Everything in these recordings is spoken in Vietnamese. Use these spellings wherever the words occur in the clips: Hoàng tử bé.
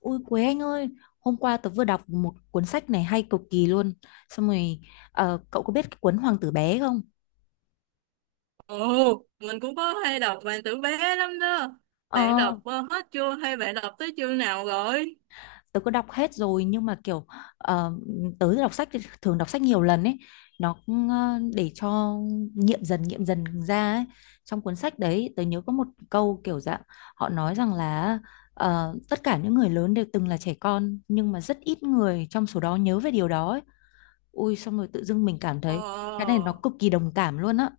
Ui Quế anh ơi, hôm qua tớ vừa đọc một cuốn sách này hay cực kỳ luôn. Xong rồi, cậu có biết cái cuốn Hoàng tử bé không? Ồ, mình cũng có hay đọc bạn tử bé lắm đó. Bạn Ờ, đọc hết chưa hay bạn đọc tới chương nào rồi? tớ có đọc hết rồi nhưng mà kiểu ờ, tớ đọc sách thì thường đọc sách nhiều lần ấy. Nó cũng, để cho nghiệm dần ra ấy. Trong cuốn sách đấy tớ nhớ có một câu kiểu dạng họ nói rằng là tất cả những người lớn đều từng là trẻ con nhưng mà rất ít người trong số đó nhớ về điều đó ấy. Ui xong rồi tự dưng mình cảm thấy cái này Ờ, nó cực kỳ đồng cảm luôn á.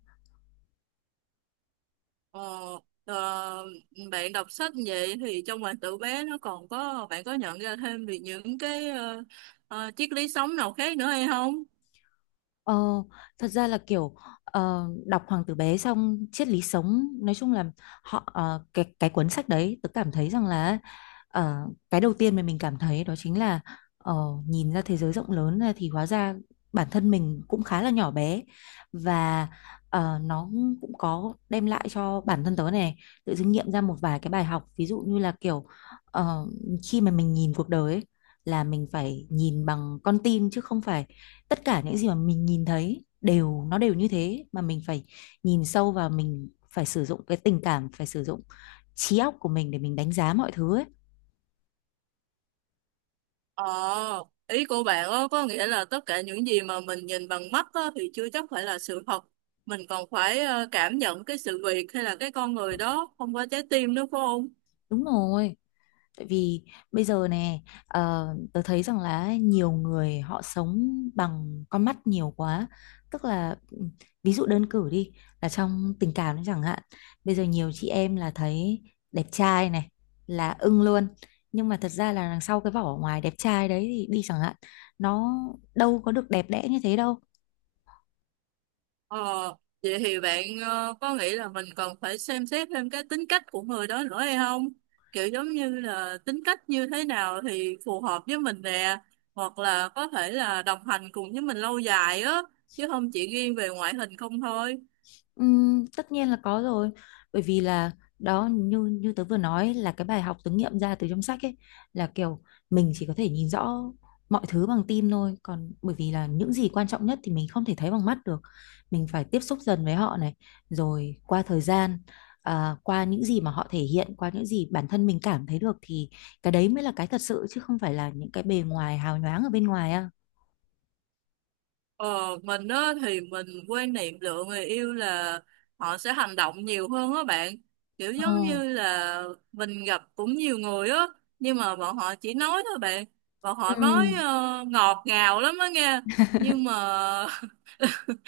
ờ, ờ, Bạn đọc sách vậy thì trong bạn tử bé nó còn có, bạn có nhận ra thêm về những cái triết lý sống nào khác nữa hay không? Ờ, thật ra là kiểu đọc Hoàng tử bé xong triết lý sống nói chung là họ cái cuốn sách đấy tớ cảm thấy rằng là ờ, cái đầu tiên mà mình cảm thấy đó chính là ờ, nhìn ra thế giới rộng lớn ra thì hóa ra bản thân mình cũng khá là nhỏ bé, và nó cũng có đem lại cho bản thân tớ này tự dưng nghiệm ra một vài cái bài học, ví dụ như là kiểu ờ, khi mà mình nhìn cuộc đời ấy, là mình phải nhìn bằng con tim, chứ không phải tất cả những gì mà mình nhìn thấy đều nó đều như thế, mà mình phải nhìn sâu vào, mình phải sử dụng cái tình cảm, phải sử dụng trí óc của mình để mình đánh giá mọi thứ ấy. Ờ, ý của bạn á, có nghĩa là tất cả những gì mà mình nhìn bằng mắt á, thì chưa chắc phải là sự thật. Mình còn phải cảm nhận cái sự việc hay là cái con người đó không có trái tim nữa phải không? Đúng rồi. Tại vì bây giờ nè, ờ, tớ thấy rằng là nhiều người họ sống bằng con mắt nhiều quá. Tức là ừ, ví dụ đơn cử đi, là trong tình cảm đấy chẳng hạn. Bây giờ nhiều chị em là thấy đẹp trai này là ưng luôn. Nhưng mà thật ra là đằng sau cái vỏ ngoài đẹp trai đấy thì đi chẳng hạn, nó đâu có được đẹp đẽ như thế đâu. Ờ, vậy thì bạn có nghĩ là mình cần phải xem xét thêm cái tính cách của người đó nữa hay không? Kiểu giống như là tính cách như thế nào thì phù hợp với mình nè, hoặc là có thể là đồng hành cùng với mình lâu dài á, chứ không chỉ riêng về ngoại hình không thôi. Tất nhiên là có rồi, bởi vì là đó, như như tớ vừa nói, là cái bài học tớ nghiệm ra từ trong sách ấy là kiểu mình chỉ có thể nhìn rõ mọi thứ bằng tim thôi, còn bởi vì là những gì quan trọng nhất thì mình không thể thấy bằng mắt được, mình phải tiếp xúc dần với họ này, rồi qua thời gian, à, qua những gì mà họ thể hiện, qua những gì bản thân mình cảm thấy được thì cái đấy mới là cái thật sự, chứ không phải là những cái bề ngoài hào nhoáng ở bên ngoài. À, Ờ, mình á thì mình quan niệm lựa người yêu là họ sẽ hành động nhiều hơn á bạn. Kiểu ờ. giống như là mình gặp cũng nhiều người á, nhưng mà bọn họ chỉ nói thôi bạn. Bọn Ừ. họ nói ngọt ngào lắm á nghe. Nhưng mà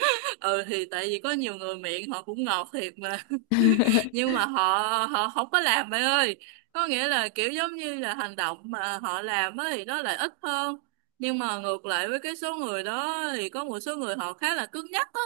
ừ thì tại vì có nhiều người miệng họ cũng ngọt thiệt mà, nhưng mà họ họ không có làm bạn ơi, có nghĩa là kiểu giống như là hành động mà họ làm á thì nó lại ít hơn. Nhưng mà ngược lại với cái số người đó thì có một số người họ khá là cứng nhắc á,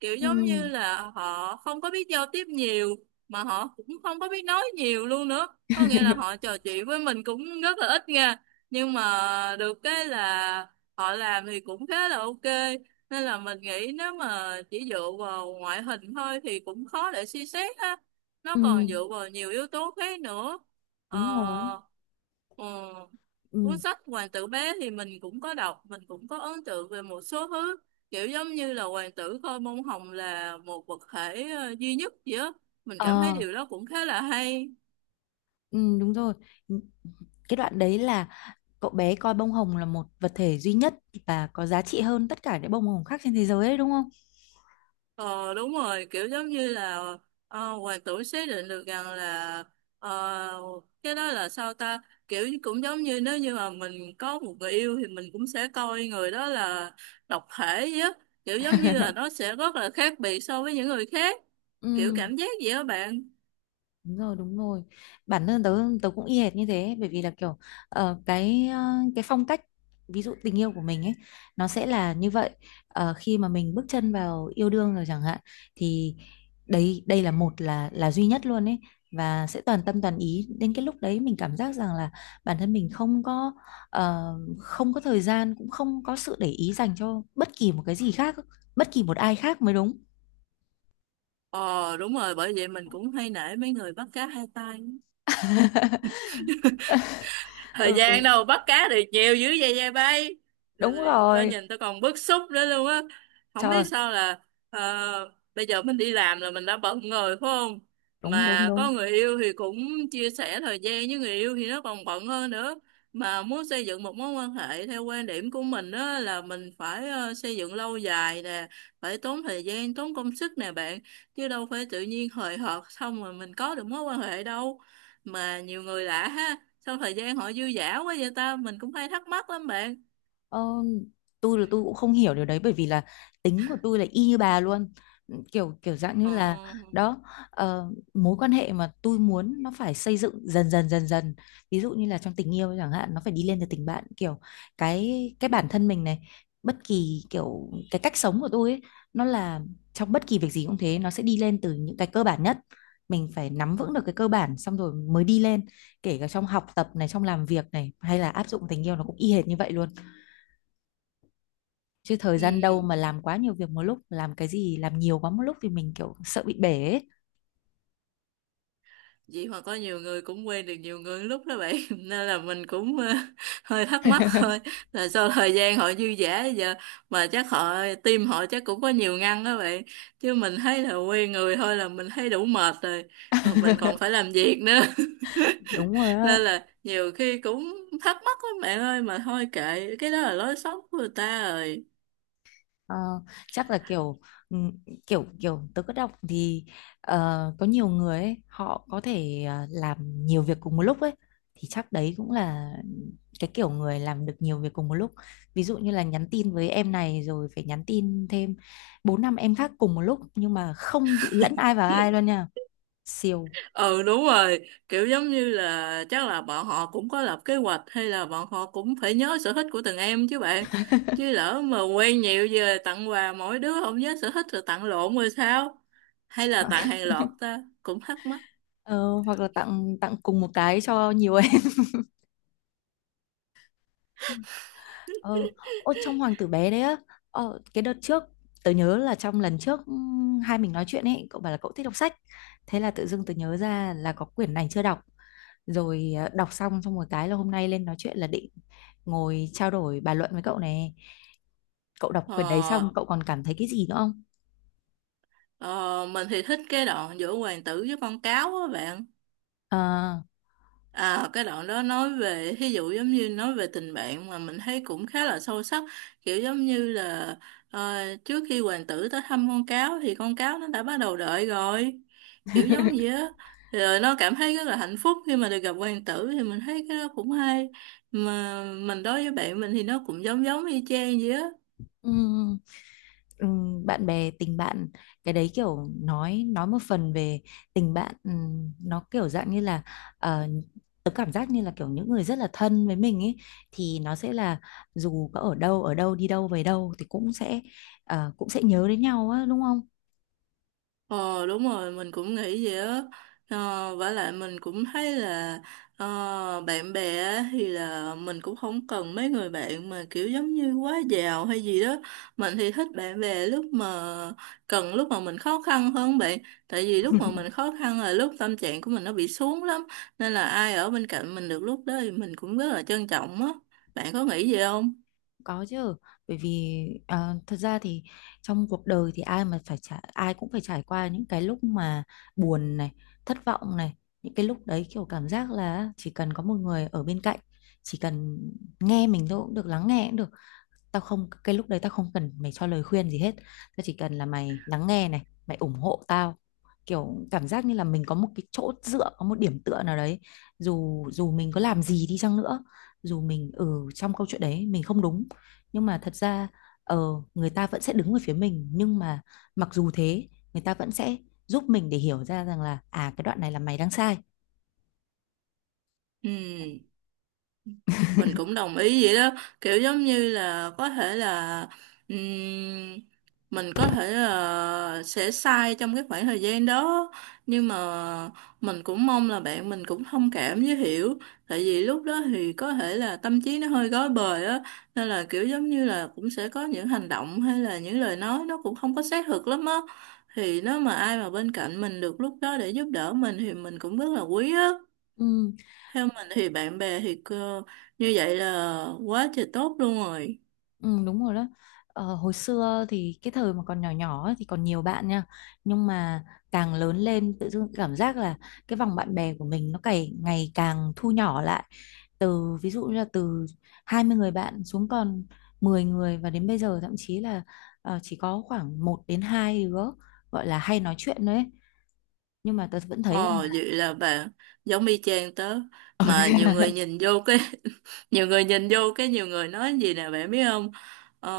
kiểu giống như Ừ. là họ không có biết giao tiếp nhiều, mà họ cũng không có biết nói nhiều luôn nữa, có nghĩa là họ trò chuyện với mình cũng rất là ít nha. Nhưng mà được cái là họ làm thì cũng khá là ok, nên là mình nghĩ nếu mà chỉ dựa vào ngoại hình thôi thì cũng khó để suy xét ha, nó Ừ, còn dựa vào nhiều yếu tố khác nữa. đúng rồi. ờ, ừ, Ừ. Cuốn sách Hoàng tử bé thì mình cũng có đọc, mình cũng có ấn tượng về một số thứ, kiểu giống như là hoàng tử coi bông hồng là một vật thể duy nhất gì á. Mình cảm thấy Ờ, điều đó cũng khá là hay. ừ, đúng rồi. Cái đoạn đấy là cậu bé coi bông hồng là một vật thể duy nhất và có giá trị hơn tất cả những bông hồng khác trên thế giới đấy, đúng không? Ờ đúng rồi, kiểu giống như là hoàng tử xác định được rằng là ờ, cái đó là sao ta, cũng giống như nếu như mà mình có một người yêu thì mình cũng sẽ coi người đó là độc thể vậy á, kiểu giống như là nó sẽ rất là khác biệt so với những người khác. Kiểu Ừ. cảm giác vậy đó bạn. Đúng rồi, đúng rồi. Bản thân tớ tớ cũng y hệt như thế, bởi vì là kiểu ờ, cái ờ, cái phong cách, ví dụ tình yêu của mình ấy, nó sẽ là như vậy. Ờ, khi mà mình bước chân vào yêu đương rồi chẳng hạn thì đấy, đây là một, là duy nhất luôn ấy, và sẽ toàn tâm toàn ý, đến cái lúc đấy mình cảm giác rằng là bản thân mình không có ờ, không có thời gian, cũng không có sự để ý dành cho bất kỳ một cái gì khác, bất kỳ một ai khác mới đúng. Ờ đúng rồi, bởi vậy mình cũng hay nể mấy người bắt cá hai tay. Thời Ừ, gian đâu bắt cá được nhiều dữ vậy dây bay. Rồi, đúng rồi tao rồi. nhìn tao còn bức xúc nữa luôn á, không biết Trời, sao là bây giờ mình đi làm là mình đã bận rồi phải không? đúng, đúng, Mà đúng. có người yêu thì cũng chia sẻ thời gian với người yêu thì nó còn bận hơn nữa. Mà muốn xây dựng một mối quan hệ theo quan điểm của mình đó là mình phải xây dựng lâu dài nè, phải tốn thời gian tốn công sức nè bạn, chứ đâu phải tự nhiên hời hợt xong rồi mình có được mối quan hệ đâu. Mà nhiều người lạ ha, sau thời gian họ dư dả quá vậy ta, mình cũng hay thắc mắc lắm bạn. Ờ, tôi là tôi cũng không hiểu điều đấy, bởi vì là tính của tôi là y như bà luôn, kiểu kiểu dạng như ờ là, đó, mối quan hệ mà tôi muốn nó phải xây dựng dần dần dần dần, ví dụ như là trong tình yêu chẳng hạn, nó phải đi lên từ tình bạn, kiểu cái bản thân mình này, bất kỳ kiểu cái cách sống của tôi ấy, nó là trong bất kỳ việc gì cũng thế, nó sẽ đi lên từ những cái cơ bản nhất, mình phải nắm vững được cái cơ bản xong rồi mới đi lên, kể cả trong học tập này, trong làm việc này, hay là áp dụng tình yêu, nó cũng y hệt như vậy luôn, chứ thời gian đâu ừ mà làm quá nhiều việc một lúc, làm cái gì làm nhiều quá một lúc thì mình kiểu sợ bị bể ấy. Vậy mà có nhiều người cũng quen được nhiều người lúc đó bạn nên là mình cũng hơi thắc mắc thôi, là sau thời gian họ dư dả bây giờ. Mà chắc họ tim họ chắc cũng có nhiều ngăn đó bạn, chứ mình thấy là quen người thôi là mình thấy đủ mệt rồi, mà Đúng mình rồi. còn phải làm việc nữa Á. nên là nhiều khi cũng thắc mắc lắm bạn ơi, mà thôi kệ cái đó là lối sống của người ta rồi. Ờ, chắc là kiểu ừ, kiểu kiểu tớ có đọc thì có nhiều người ấy, họ có thể làm nhiều việc cùng một lúc ấy, thì chắc đấy cũng là cái kiểu người làm được nhiều việc cùng một lúc, ví dụ như là nhắn tin với em này rồi phải nhắn tin thêm 4 5 em khác cùng một lúc, nhưng mà không bị lẫn ai vào ai luôn nha, siêu. Ừ đúng rồi, kiểu giống như là chắc là bọn họ cũng có lập kế hoạch, hay là bọn họ cũng phải nhớ sở thích của từng em chứ bạn, chứ lỡ mà quen nhiều về tặng quà mỗi đứa không nhớ sở thích rồi tặng lộn rồi sao, hay là tặng hàng loạt ta cũng thắc mắc. Ờ, hoặc là tặng tặng cùng một cái cho nhiều em. ờ Ô, trong hoàng tử bé đấy á, cái đợt trước tớ nhớ là, trong lần trước hai mình nói chuyện ấy, cậu bảo là cậu thích đọc sách, thế là tự dưng tớ nhớ ra là có quyển này chưa đọc, rồi đọc xong xong một cái là hôm nay lên nói chuyện là định ngồi trao đổi bàn luận với cậu này, cậu đọc quyển đấy ờ, xong cậu còn cảm thấy cái gì nữa không? ờ mình thì thích cái đoạn giữa hoàng tử với con cáo á bạn. À. À, cái đoạn đó nói về ví dụ giống như nói về tình bạn, mà mình thấy cũng khá là sâu sắc, kiểu giống như là ờ, trước khi hoàng tử tới thăm con cáo thì con cáo nó đã bắt đầu đợi rồi, kiểu giống vậy á, rồi nó cảm thấy rất là hạnh phúc khi mà được gặp hoàng tử, thì mình thấy cái đó cũng hay. Mà mình đối với bạn mình thì nó cũng giống giống y chang vậy á. Ừ, bạn bè, tình bạn, cái đấy kiểu nói một phần về tình bạn, ừ, nó kiểu dạng như là ờ, tớ cảm giác như là kiểu những người rất là thân với mình ấy, thì nó sẽ là dù có ở đâu ở đâu, đi đâu về đâu thì cũng sẽ cũng sẽ nhớ đến nhau á, đúng không? Ờ đúng rồi, mình cũng nghĩ vậy á. Vả lại mình cũng thấy là bạn bè á thì là mình cũng không cần mấy người bạn mà kiểu giống như quá giàu hay gì đó. Mình thì thích bạn bè lúc mà cần, lúc mà mình khó khăn hơn bạn, tại vì lúc mà mình khó khăn là lúc tâm trạng của mình nó bị xuống lắm, nên là ai ở bên cạnh mình được lúc đó thì mình cũng rất là trân trọng á. Bạn có nghĩ vậy không? Có chứ, bởi vì à, thật ra thì trong cuộc đời thì ai cũng phải trải qua những cái lúc mà buồn này, thất vọng này, những cái lúc đấy kiểu cảm giác là chỉ cần có một người ở bên cạnh, chỉ cần nghe mình thôi cũng được, lắng nghe cũng được. Tao không Cái lúc đấy tao không cần mày cho lời khuyên gì hết. Tao chỉ cần là mày lắng nghe này, mày ủng hộ tao. Kiểu cảm giác như là mình có một cái chỗ dựa, có một điểm tựa nào đấy. Dù dù mình có làm gì đi chăng nữa, dù mình ở trong câu chuyện đấy mình không đúng, nhưng mà thật ra ờ, người ta vẫn sẽ đứng về phía mình, nhưng mà mặc dù thế người ta vẫn sẽ giúp mình để hiểu ra rằng là à, cái đoạn này là mày đang sai. Ừ, mình cũng đồng ý vậy đó, kiểu giống như là có thể là ừm, mình có thể là sẽ sai trong cái khoảng thời gian đó, nhưng mà mình cũng mong là bạn mình cũng thông cảm với hiểu, tại vì lúc đó thì có thể là tâm trí nó hơi rối bời á, nên là kiểu giống như là cũng sẽ có những hành động hay là những lời nói nó cũng không có xác thực lắm á. Thì nếu mà ai mà bên cạnh mình được lúc đó để giúp đỡ mình thì mình cũng rất là quý á. Ừ. Theo mình thì bạn bè thì cơ, như vậy là quá trời tốt luôn rồi. Ừ, đúng rồi đó. Ờ, hồi xưa thì cái thời mà còn nhỏ nhỏ ấy thì còn nhiều bạn nha. Nhưng mà càng lớn lên tự dưng cảm giác là cái vòng bạn bè của mình nó ngày ngày càng thu nhỏ lại. Từ ví dụ như là từ 20 người bạn xuống còn 10 người, và đến bây giờ thậm chí là chỉ có khoảng 1 đến 2 đứa gọi là hay nói chuyện đấy. Nhưng mà tớ vẫn thấy Ồ rằng là, vậy là bạn giống y chang tớ. Ờ Mà thế nhiều à? người nhìn vô cái, nhiều người nhìn vô cái, nhiều người nói gì nè bạn biết không? Ờ,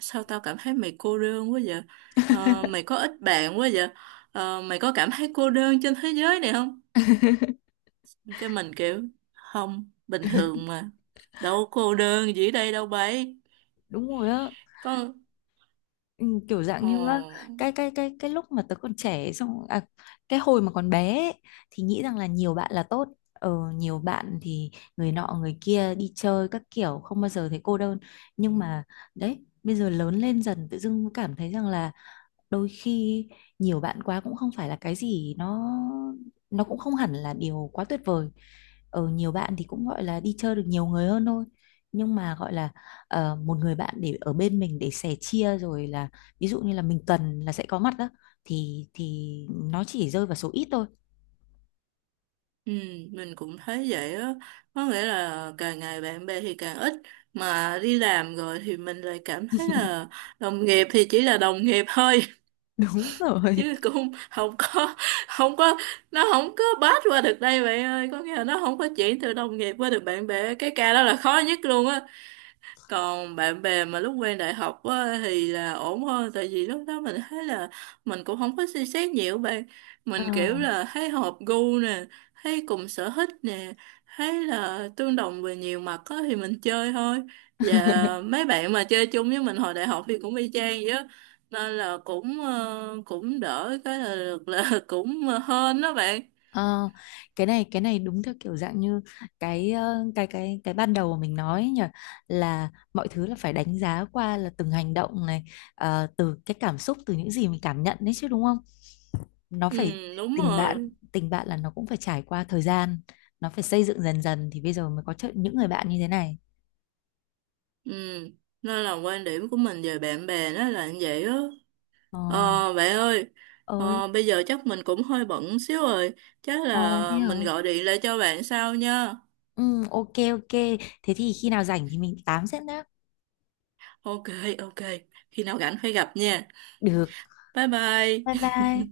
sao tao cảm thấy mày cô đơn quá vậy? Ờ, mày có ít bạn quá vậy? Ờ, mày có cảm thấy cô đơn trên thế giới này không? Cái mình kiểu, không, bình thường mà. Đâu có cô đơn gì ở đây đâu bấy. đúng rồi á. Có, Ừ, kiểu dạng ờ. như á, cái lúc mà tớ còn trẻ xong à, cái hồi mà còn bé ấy, thì nghĩ rằng là nhiều bạn là tốt, nhiều bạn thì người nọ người kia đi chơi các kiểu, không bao giờ thấy cô đơn. Nhưng mà đấy, bây giờ lớn lên dần tự dưng cảm thấy rằng là đôi khi nhiều bạn quá cũng không phải là cái gì, nó cũng không hẳn là điều quá tuyệt vời, ở nhiều bạn thì cũng gọi là đi chơi được nhiều người hơn thôi, nhưng mà gọi là một người bạn để ở bên mình để sẻ chia rồi là, ví dụ như là mình cần là sẽ có mặt đó, thì nó chỉ rơi vào số ít thôi. Ừ, mình cũng thấy vậy á, có nghĩa là càng ngày bạn bè thì càng ít, mà đi làm rồi thì mình lại cảm thấy là đồng nghiệp thì chỉ là đồng nghiệp thôi Đúng rồi. chứ cũng không có, không có, nó không có pass qua được đây bạn ơi, có nghĩa là nó không có chuyển từ đồng nghiệp qua được bạn bè, cái ca đó là khó nhất luôn á. Còn bạn bè mà lúc quen đại học á, thì là ổn hơn, tại vì lúc đó mình thấy là mình cũng không có suy xét nhiều bạn, Ờ. mình kiểu là thấy hợp gu nè, thấy cùng sở thích nè, thấy là tương đồng về nhiều mặt á, thì mình chơi thôi. Và mấy bạn mà chơi chung với mình hồi đại học thì cũng y chang vậy á, nên là cũng cũng đỡ cái là được là cũng hên đó bạn. Ờ, cái này đúng theo kiểu dạng như cái cái ban đầu mà mình nói ấy nhỉ, là mọi thứ là phải đánh giá qua là từng hành động này, từ cái cảm xúc, từ những gì mình cảm nhận đấy chứ, đúng không? Nó Ừ phải, đúng tình bạn rồi, tình bạn là nó cũng phải trải qua thời gian, nó phải xây dựng dần dần, thì bây giờ mới có những người bạn như thế này. ừ nên là quan điểm của mình về bạn bè nó là như vậy á. Ờ, Ờ, bạn ơi, ơi, bây giờ chắc mình cũng hơi bận xíu rồi, chắc ờ thế là mình hả? gọi điện lại cho bạn sau nha. Ừ, ok, ok. Thế thì khi nào rảnh thì mình tám sẽ nhá. Ok, ok, khi nào rảnh phải gặp nha. Được. Bye Bye bye. bye.